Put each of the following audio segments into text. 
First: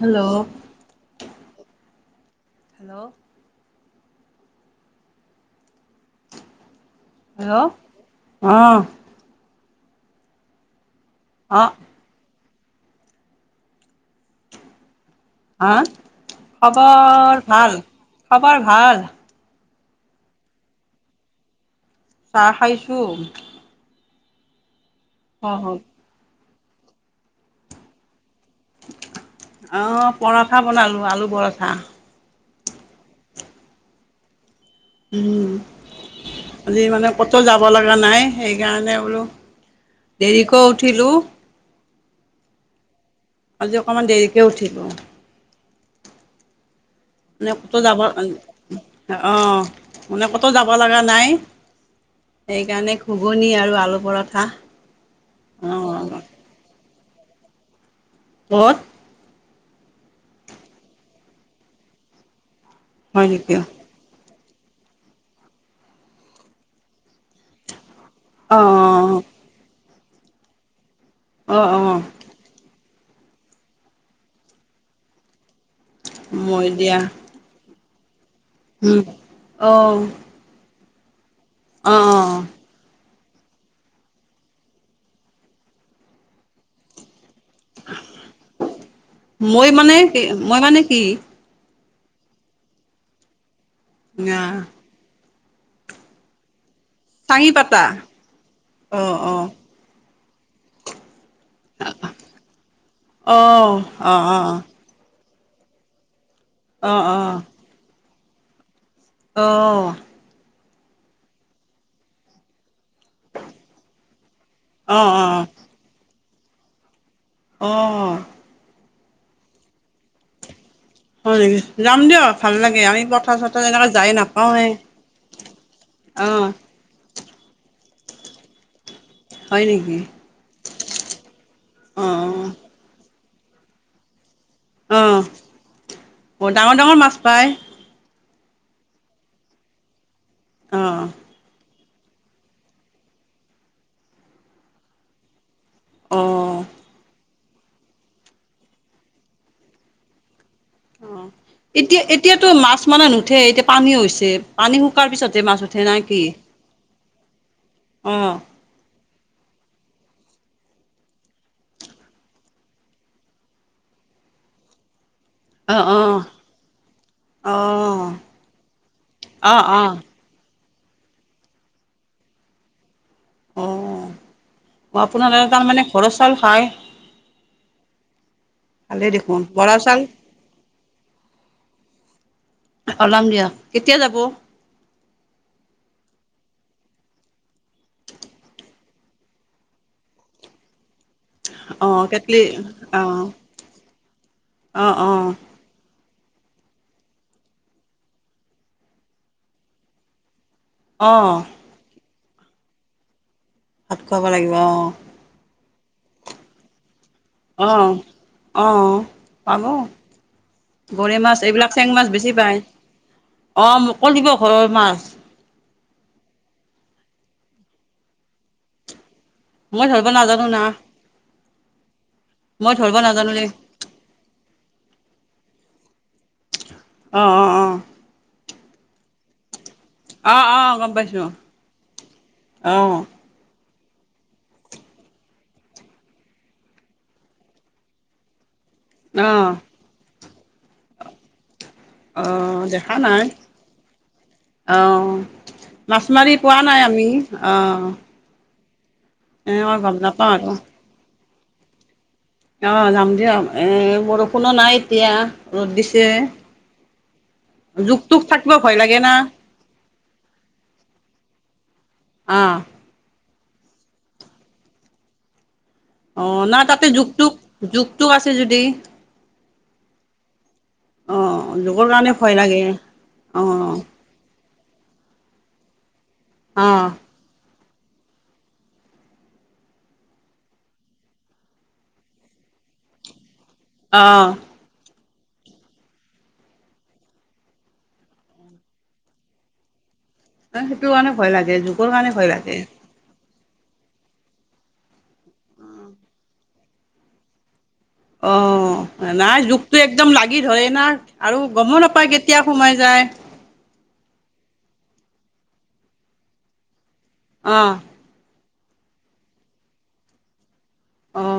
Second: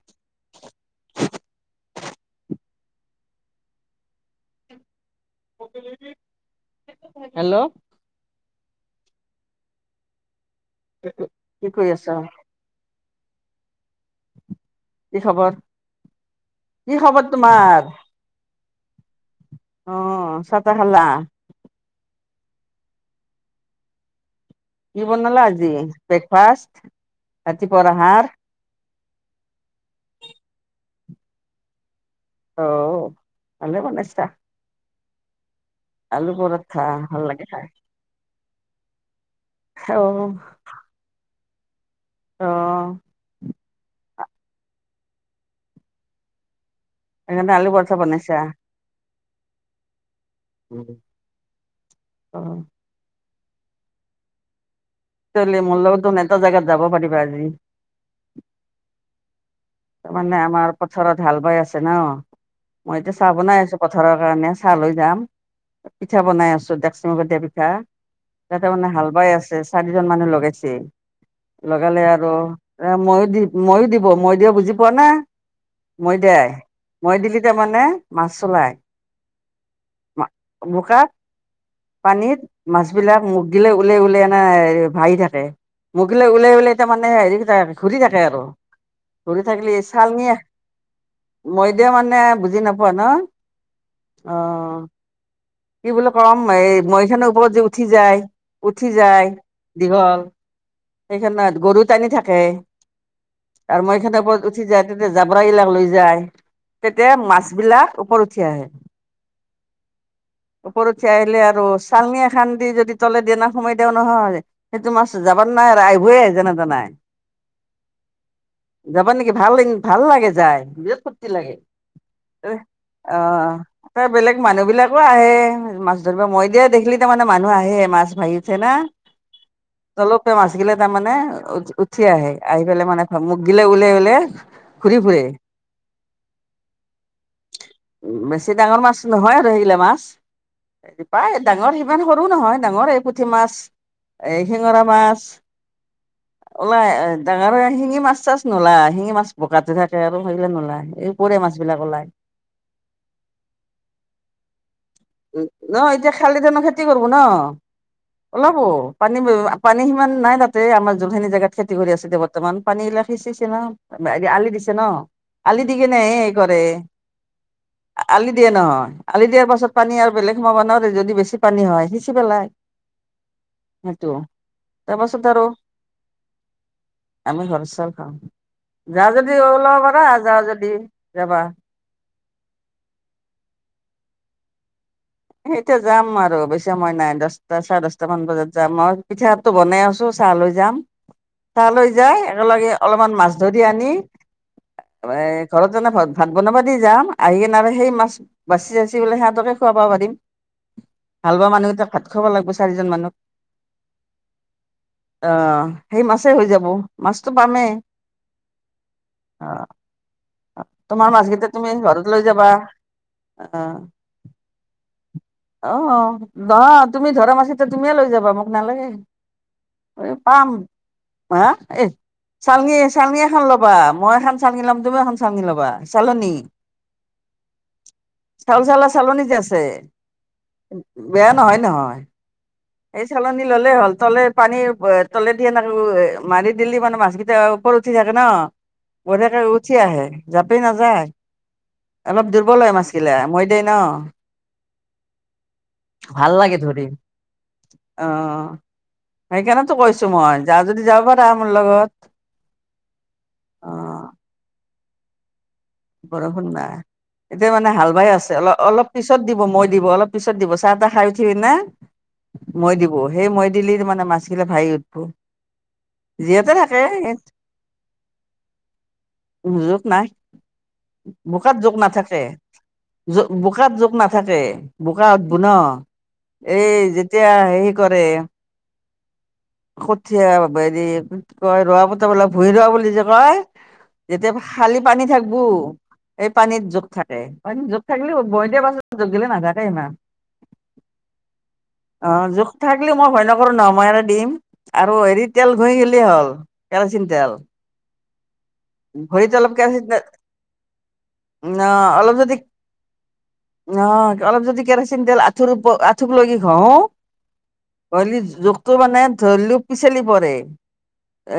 Hello, hello? [unintelligible] Hello, ' অ'। কি অ', কৰি আছ? কি খবৰ, হা কি খবৰ- তোমাৰ? খবৰ ভাল অ' চাহ তাহ খালা? চাহ খাইছোঁ। কি বনালা আজি অ', ব্ৰেকফাষ্ট ৰাতিপুৱা আহাৰ? অঁ পৰঠা বনালো আলু পৰঠা। অ ভালে বনাইছা। উম, আলু পৰঠা আজি মানে ভাল কতো লাগে যাব খাই। লগা নাই। সেইকাৰণে বোলো অ', দেৰিকৈ উঠিলোঁ। অ আজি অকণমান দেৰিকৈ উঠিলো। মানে সেইকাৰণে আলু কতো পৰঠা যাব বনাইছা? অ মানে ক'তো যাব লগা নাই অ'। সেইকাৰণে ঘুগুনি আৰু আলু পৰঠা লে মোৰ লগত অ', এটা জেগাত যাব পাৰিবা আজি ক'ত? তাৰমানে আমাৰ পথাৰত হাল বাই আছে ন মই এতিয়া হয় চাহ নেকি বনাই অ', আছো পথাৰৰ কাৰণে চাহ লৈ যাম পিঠা বনাই আছো ডেকচি মুখত দিয়া পিঠা। তাতে মানে হাল বাই আছে চাৰিজন মানুহ লগাইছে অ', অ', অ', লগালে আৰু এ মৈ দি মৈ দিব মৈ দিয়া বুজি পোৱা না? মৈ দিয়াই মই দিয়া মৈ দিলি তাৰমানে মাছ ওলায় উম অ বোকা অ অ পানীত মাছ বিলাক মুখ দিলে ওলাই ওলে এনে ভাসি থাকে মুখ দিলে ওলাই ওলাই তাৰমানে হেৰি ঘূৰি থাকে আৰু। ঘূৰি মৈ থাকিলে মানে কি চালনি মৈ মানে কি? মই দিয়া মানে বুজি নাপোৱা ন? অ না। কি বুলি কম এই মৈখনৰ চাঙি ওপৰত যে পাতা উঠি যায় উঠি অ যায়। অ দীঘল সেইখনত গৰু টানি থাকে অ আৰু অ অ মৈখনৰ ওপৰত উঠি যাই তেতিয়া জাবৰা বিলাক লৈ যায় অ অ তেতিয়া মাছ বিলাক ওপৰত উঠি আহে। অহ। ওপৰত উঠি আহিলে আৰু চালনি এখন দি যদি তলে দি সোমাই দিয়া নহয় সেইটো অ অ মাছ যাবা ন ৱাৰে আহিবই যেনে তেনে অহ যাবা নেকি ভাল ভাল লাগে যায়। বিৰাত ফূৰ্তি হয় লাগে নেকি যাম দিয়ক এ ভাল লাগে আমি অ পথাৰ চথাৰ এনেকৈ ত যাই বেলেগ নাপাওঁৱেই মানুহ বিলাক আহে মাছ ধৰিব অঁ মই দিয়া দেখিলি তাৰমানে মানুহ আহে মাছ ভৰি উঠে না হয় নেকি? তলপে মাছ গিলে তাৰমানে উঠি অঁ আহে অঁ আহি পেলাই মানে মুখ গিলা ওলাই ওলাই অঁ, ডাঙৰ ডাঙৰ মাছ পায়? উম বেছি ডাঙৰ মাছ নহয়, আৰু সেইগিলা মাছ অঁ প্ৰায় ডাঙৰ ইমান সৰু নহয়, ডাঙৰ এই পুঠি মাছ, এ শিঙৰা মাছ। অঁ ওলাই আহ ডাঙৰ শিঙি মাছ চাছ নোলায় শিঙি মাছ বোকাতে থাকে আৰু হেইগিলা নোলায় এই অঁ গৰৈ মাছ বিলাক এতিয়া ওলায়। এতিয়াতো মাছ মানে নুঠে এতিয়া পানী হৈছে, পানী শুকোৱাৰ পিছতে মাছ উঠে না কি? [unintelligible] কৰিব ন অ', ওলাব। পানী পানী সিমান নাই তাতে আমাৰ জোনখিনি জেগাত খেতি কৰি আছিল দে বৰ্তমান, পানী এইবিলাক সিঁচিছেি না। এ আলি দিছে ন আলি দি অ', কেনে অ', এই কৰে, অ', আলি দিয়ে নহয়। আলি দিয়াৰ পাছত পানী অ', অ', বেলেগ মানুহৰ যদি বেছি পানী হয়, সিঁচি পেলাই। অ', সেইটো, তাৰপাছত আৰু আপোনালোকে তাৰমানে ঘৰৰ চাউল খাই আমি ঘৰ চাউল খাওঁ। যা ভালেই যদি দেখোন বৰা ওলাব চাউল পাৰা, যা যদি যাবা। ওলাম দিয়া, কেতিয়া যাব? এতিয়া যাম আৰু অৱশ্যে মই নাই, দশটা চাৰে দশটা মান বজাত যাম আৰু পিঠাত টো বনাই আছো, চাহ লৈ যাম। তালৈ অ', যায়, কেটলি একেলগে অলপমান অ', মাছ ধৰি আনি এ, অ', অ', ঘৰত জনাই ভা-ভাত বনাব দি যাম, আহি কিনে সেই মাছ বাচি-যচি বোলে সিহঁতকে খুৱাব পাৰিম। হাল অ', বোৱা মানুহ এটাক ভাত খোৱাব লাগিব, চাৰিজন মানুহ। ভাত খুৱাব লাগিব অ'। আহ, সেই মাছেই হৈ যাব। মাছটো পামেই, অ', অ', অ'। পাব তোমাৰ গৰৈ মাছ কেইটা তুমি এইবিলাক আজি চেং ঘৰত লৈ যাবা, আহ'। কৈ দিব, ঘৰৰ মাছ। অ', অ' নহয় তুমি ধৰা মাছে, ত' তুমিয়ে লৈ যাবা মোক নালাগে। মই এ, ধৰিব নাজানো পাম না হ, এ, চালী মই ধৰিব চালনী নাজানো এখন দেই ল'বা, মই এখন চালনি লাম, তুমি এখন চালনি ল'বা, চালনী। অ', অ', অ'। চাউল-চলা চালনি যে আছে। অ', অ', গম পাইছোঁ বেয়া নহয়-নহয়, অ', এই চালনী ললে হ'ল তলে পানীৰ এ তলেদি এনেকে, অ' মাৰি দিলি মানে মাছ কেইটা ওপৰত উঠি থাকে ন। বঢ়িয়াকে অ', উঠি আহে, যাপেই নাযায়। অলপ অ', দুৰ্বল হয় মাছ দেখা নাই বিলাক হৈ দে ন। অ', মাছ ভাল মাৰি লাগে পোৱা ধৰি নাই আমি অ'। এনে সেইকাৰণেতো মই গম কৈছো নাপাওঁ মই যা আৰু। যাব পাৰা মোৰ লগত। অ' যাম দিয়া এ, অ বৰষুণো নাই এতিয়া। ৰ'দ দিছে। বৰষুণ নাই। এতিয়া মানে হাল জোক বাই তোক আছে। থাকিব ভয় অলপ-অলপ লাগে না পিছত দিব মই দিব, অলপ পিছত দিব চাহ-তাহ খাই উঠি পিনে। অ', মৈ দিব, সেই মৈ দিলি তাৰমানানে মাছখিলা ভাঁহি উঠব। অ', যিহতে নাই থাকে তাতে জোগ-টোক, জোক-টোক আছে যদি। জোক নাই। অ', বোকাত জোক জোকৰ কাৰণে নাথাকে, ভয় লাগে জোক বোকাত অ', জোক নাথাকে বোকা উত বু ন'। এই, অ', যেতিয়া হেৰি কৰে কঠীয়া হেৰি কি কয়, ৰোৱা পত বোলে ভূঁইি ৰোৱা বুলি যে কয়। অ'। যেতিয়াটো খালি পানী থাকিবো। এই পানীত জোক থাকে, মান জোক থাকিলেও বই দিয়াৰ পাছত জোক বিলাক নাথাকে ইমান। ত' সেইটোৰ কাৰণে ভয় লাগে, জোকৰ কাৰণে ভয় লাগে। থাকিলেও মই ভয় নকৰোঁ নহয়, মই এৰাই দিম আৰু হেৰিত তেল ঘঁহি গিলি হ'ল, কেৰাচিন তেল। অ', ভৰিত নাই অলপ জোকটো কেৰাচিন একদম লাগ গি ধৰে না, আৰু তেল গমো নাপায় কেতিয়া সোমাই যায়। অহ, অলপ যদি কেৰাচিন তেল আঁঠু ওপৰ, আঁঠুক লগি ঘঁহো। অ'। হলিউ জোকটো মানে ধৰিলেও পিচলি পৰে।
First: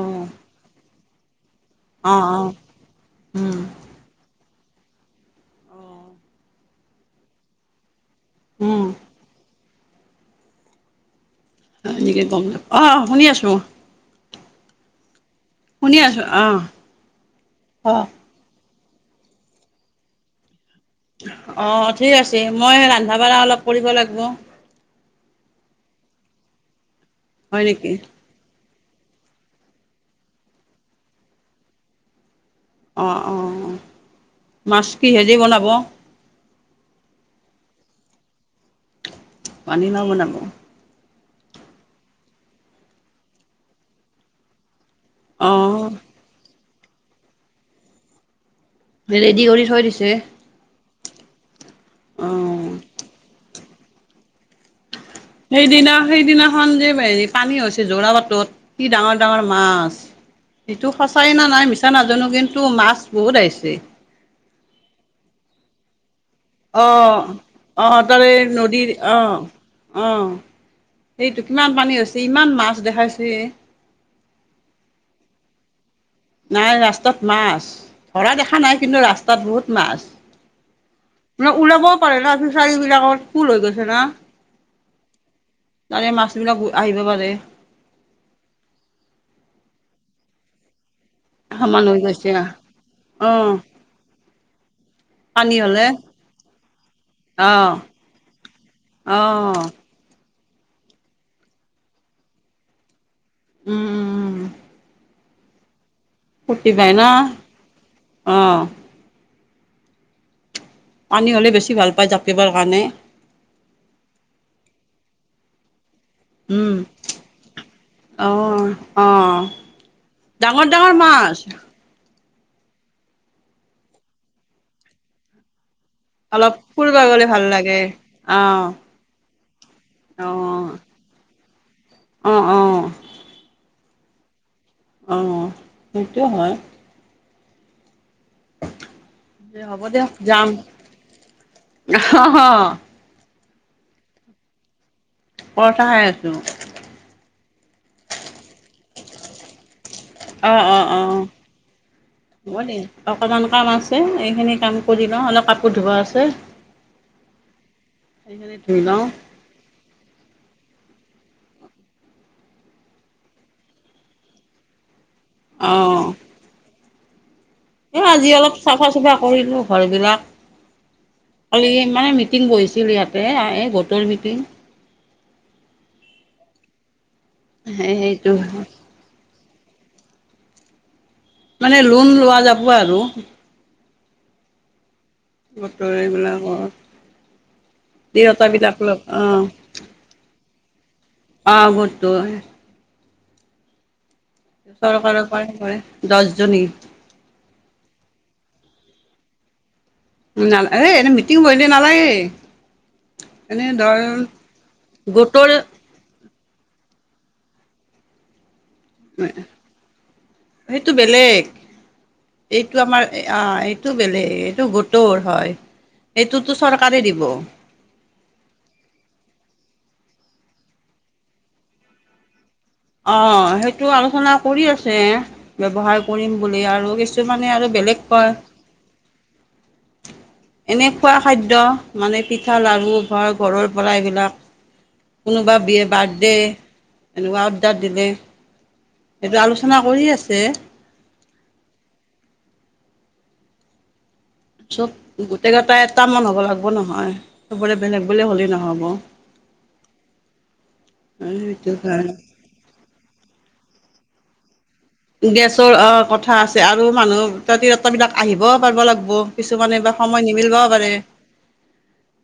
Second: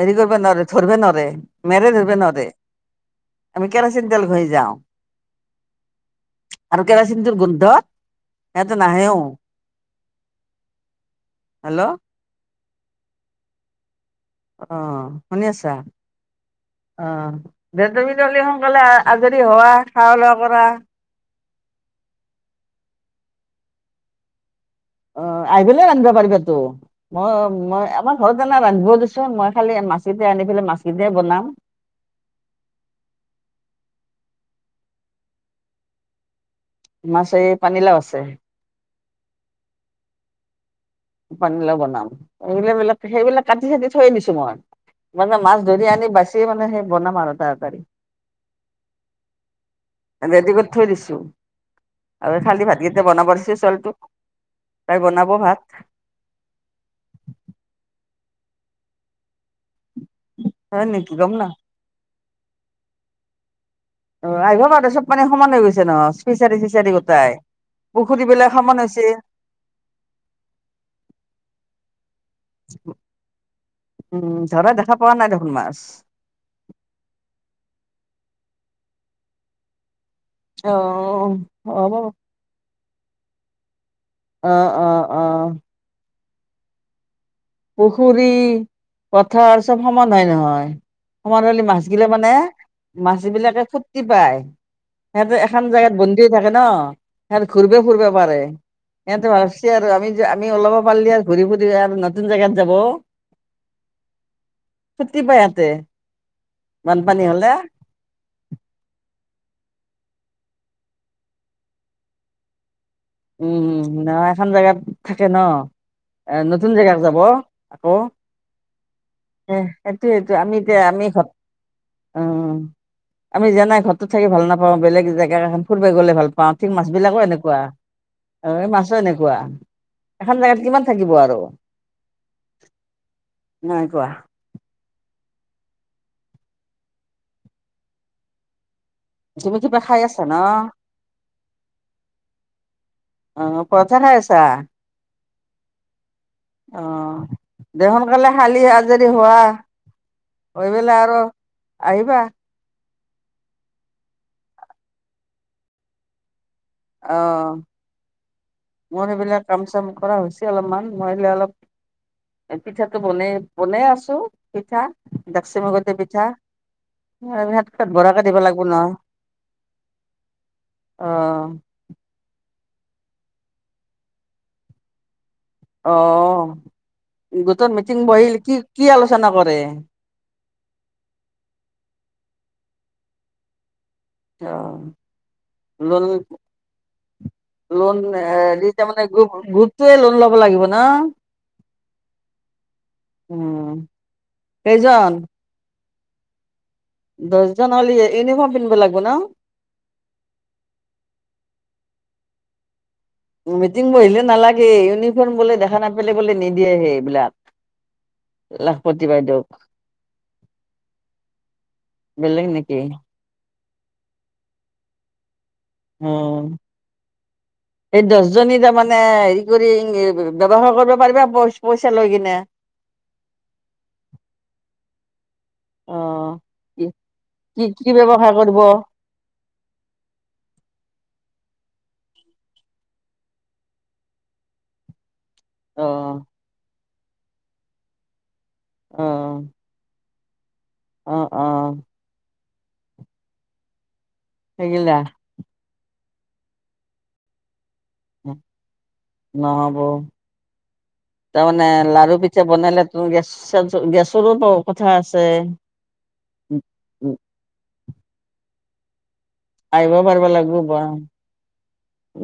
হেৰি কৰিব নোৱাৰে, ধৰবা নোৱাৰে, মেৰে ধৰবা অ', অ', নোৱাৰে। উম। আমি কেৰাচিন তেল ঘহি যাওঁ। অ'। আৰু কেৰাচিন তেল গোন্ধত সিহঁতে নাহেও। হেল্ল' এনেকে গম নাপ অ' অ' শুনি আছোঁ। অ', শুনি আছা? ঠিকে আছোঁ, অ'। অ', দে অ তুমি নহলি সোনকালে আ আজৰি হোৱা খাৱা লোৱা কৰা। অ', ঠিক আছে। মই ৰন্ধা বাঢ়া অলপ কৰিব লাগিব। অ', আহি পেলাই ৰান্ধিবা পাৰিবাতো। মই হয় মই নেকি আমাক ঘৰত এনে ৰান্ধিব দিচো মই খালি মাছে দি আনি পেলাই মাছে দিয়ে বনাম। অ', অ', অ', মাছ কিহেদি বনাব? মাছ এই পানীলা‌উ আছে। পানীলাউ বনাব। পানীলাউ বনাম সেইবিলাক সেইবিলাক কাটি চাটি থৈ দিছোঁ মই। মানে অ মাছ ধৰি আনি বাচি মানে সেই বনাম আৰু তাৰকাৰি। ৰেডি কৰি থৈ দিছে। ৰেডি কৰি থৈ দিছোঁ অ আৰু খালি ভাতকেইটা বনাব দিছো ছোৱালীটোক তাই বনাব। ভাত সেইদিনা সেইদিনাখন যে হেৰি পানী হৈছে যোৰাবাটত কি ডাঙৰ ডাঙৰ মাছ। হয় ইটো নেকি সঁচাই গম না নাই মিছা নাজানো কিন্তু মাছ বহুত আহিছে। অ', আহিব পাৰে চব পানী সমান হৈ গৈছে ন। অ', অ', তাৰ বিলাক সমান নদীৰ হৈছে অ' অ'। সেইটো কিমান পানী হৈছে ইমান মাছ দেখাইছে। উম, ধৰা দেখা পোৱা নাই দেখোন মাছ। নাই ৰাস্তাত মাছ ধৰা দেখা নাই কিন্তু ৰাস্তাত বহুত মাছ। অ না ওলাবও হ'ব পাৰে না ফিচাৰীবিলাকত ফুল হৈ গৈছে না। অ', অ', অ'। তাৰে মাছবিলাকো আহিব পাৰে। পুখুৰী পথাৰ চব সমান হয় নহয়। সমান হলি হৈ মাছগিলে গৈছে মানে অ মাছবিলাকে ফূৰ্তি পায়। সিহঁতে পানী এখন হলে জেগাত বন্দি হৈ থাকে ন, সিহঁত অ ঘুৰব ফুৰব পাৰে। অ সিহঁতে ভাবছি আৰু আমি আমি ওলাব পাৰিলে আৰু ঘূৰি ফুৰি আৰু নতুন জেগাত যাব। উম, উম, উম। ফূৰ্তি পায় ইহঁতে। ফূৰ্তি পাই না অ'। পানী হ'লে বেছি ভাল পায় জাপিবাৰ কাৰণে। উম, আৰু এখন জেগাত থাকে ন। এ নতুন উম জেগাত যাব, আকৌ। অ অ এহ সেইটোয়েটো ডাঙৰ আমিতে ডাঙৰ আমি ঘৰ মাছ অ', আমি যেনেই ঘৰটোত থাকি ভাল নাপাওঁ, বেলেগ জেগা এখন ফুৰবা গ'লে ভাল অলপ পাওঁ, ঠিক ফুৰিব গলে মাছবিলাকো ভাল এনেকুৱা। লাগে অ', এই মাছো এনেকুৱা, এখন জেগাত কিমান থাকিব আৰু। অ', অ'। অঁ নাই কোৱা। অ' সেইটো হয়। তুমি দে কিবা হ'ব খাই দিয়ক আছা ন যাম, অহ হ'। অ' পৰঠা খাই আছা। পৰঠা খাই আছো। অ'। দে সোনকালে শালি আজৰি হোৱা, হৈ পেলাই আৰু আহিবা। মই দেই, অকণমান কাম আছে এইখিনি কাম কৰি লওঁ অলপ কাপোৰ ধুব আছে। অ', সেইখিনি ধুই লওঁ মোৰ সেইবিলাক কাম - চাম কৰা হৈছে অলপমান মই এইফালে অলপ এ পিঠাটো বনাই বনাই আছো পিঠা [unintelligible] এ আজি দিব অলপ লাগিব চাফা নহয় - চুফা কৰিলো ঘৰবিলাক, খালি মানে মিটিং বহিছিল ইয়াতে আ এই গোটৰ মিটিং। অ', গোটৰ সেই মিটিং সেইটো বহিল কি' কি আলোচনা কৰে? মানে লোন লোৱা যাব আৰু। অ'। গোটৰ লোন- এইবিলাকৰ লোন এ দি তিৰোতাবিলাক তাৰ লগ মানে গ্ৰু অঁ গ্ৰুপ টোয়ে লোন ল'ব লাগিব না'? অ' গোটটোৱে। উম। কেইজন চৰকাৰৰ পৰাই কৰে দছজনী। দছজন হ'ল ই ইউনিফৰ্ম পিন্ধিব লাগব না? নাল এ এনেই মিটিং বহিলে নালাগেই। উম মিটিং বহিলে নালাগে ইউনিফৰ্ম গোটৰ বোলে দেখা নাপেলে বোলে নিদিয়েহে এইবিলাক। লাখপতি বাইদেউ। সেইটো বেলেগ বেলেগ নেকি এইটো আমাৰ এই অ' এইটো বেলেগ এইটো গোটৰ হয় অ এইেটোতো চৰকাৰে দিব। এই দছজনী তাৰমানে হেৰি কৰি এ ব্যৱ ব্যৱসায়ৰ কৰিব পাৰিবা পইচ পইচা লৈ কিনে। অ' সেইটো আলোচনা কৰি আছে। অ ব্যৱহাৰ কৰিম বুলি আৰু কি কিছুমানে আৰু কি বেলেগ কয়। ব্যৱসায় কৰিব অ [inaudible] এনে খোৱা খাদ্য মানে পিঠা, লাৰু ঘৰ- ঘৰৰ পৰা এইবিলাক কোনোবা বিয়ে অ বাৰ্থডে এনেকুৱা অৰ্ডাৰ দিলে। অ'। সেইটো আলোচনা কৰি আছে। অ' অ'। চব সেইগিলা গোটেই কেইটা এটা মান হ'ব লাগব নহয়। চবৰে বেলেগ বেলেগ অ হ'লেই নহব‌, অ নহ'ব সেইটোকাৰণে। এতিয়া বনালে তোৰ গেচ [unintelligible] গেছৰৰো প্ৰ গেছৰ অ' কথা আছে আৰু মানুহ [unintelligible] বিলাক আহিবও পাৰিব লাগব। কিছুমান আহিব এবাৰ পাৰিব সময় লাগিব নিমিলিবওঁ বা পাৰে।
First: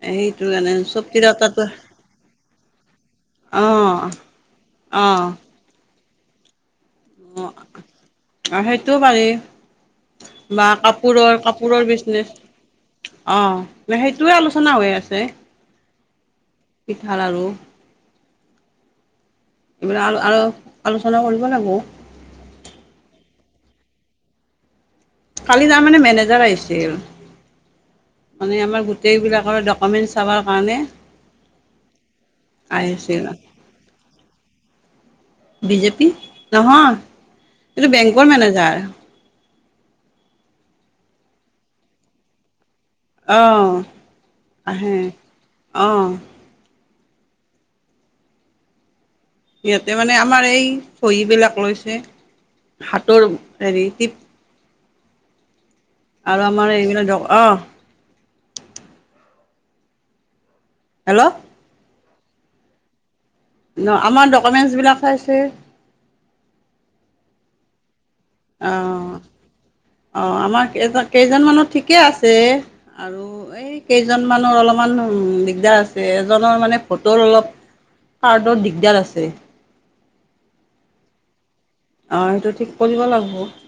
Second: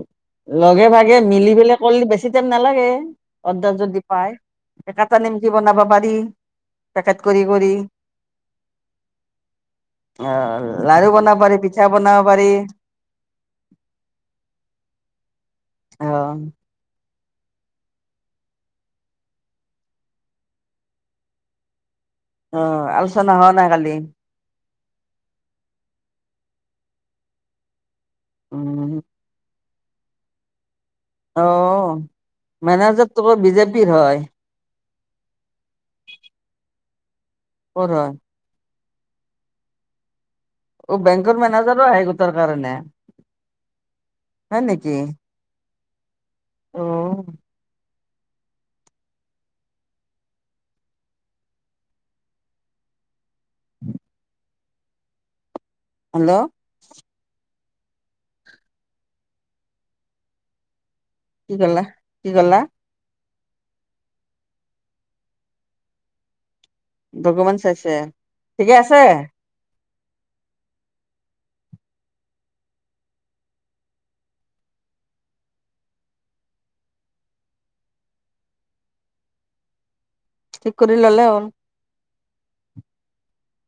সেইটো কাৰণে লগে চব ভাগে মিলি তিৰোতাটো পেলে কৰিলে বেছি টাইম নালাগে, অৰ্ডাৰ অঁ যদি পাই। এ কাটা অঁ নেমকি বনাব পাৰি। পেকেট কৰি কৰি। সেইটোও পাৰি বা অ' লাৰু বনাব পাৰি, পিঠা বনাব পাৰি। অ' সেইটোয়ে আলোচনা হৈ আছে। অ'। পিঠা লাৰু। লাল আৰু আলোচনা কৰিব লাগিব। অ' আলোচনা হোৱা নাই কালি। কালি তাৰ মানে মেনেজাৰ আহিছিল, মানে আমাৰ উম গোটেইবিলাকৰ কমেণ্ট চাবৰ কাৰণে। অ মেনেজাৰ আহিছিল। তো কৰ বিজেপিৰ হয়। বিজেপি নহয় ক'ৰ এইটো হয় বেংকৰ মেনেজাৰ। অ বেংকৰ মেনেজাৰো আহে গোটৰ কাৰণে। অ হয় আহে নেকি অ। অ সিহঁতে মানে আমাৰ এই চহী বিলাক লৈছে হাতৰ হেৰি টিপ। হেল্ল'। আৰু আমাৰ এইবিলাক অ হেল্ল' কি কলা কি কলা। ন আমাৰ ডকুমেণ্টছবিলাক চাইছে। দকমেনট চাইছে। অ ঠিকে আছে অ আমাৰ কেজন কেইজনমানৰ ঠিকে আছে আৰু। এই কেইজনমানৰ অলপমান দিগদাৰ আছে এজনৰ মানে ফটোৰ অলপ কাৰৰ্ডত দিগদাৰ আছে। ঠিক কৰি ল'লে হ'ল। অঁ সেইটো ঠিক কৰিব লাগিব।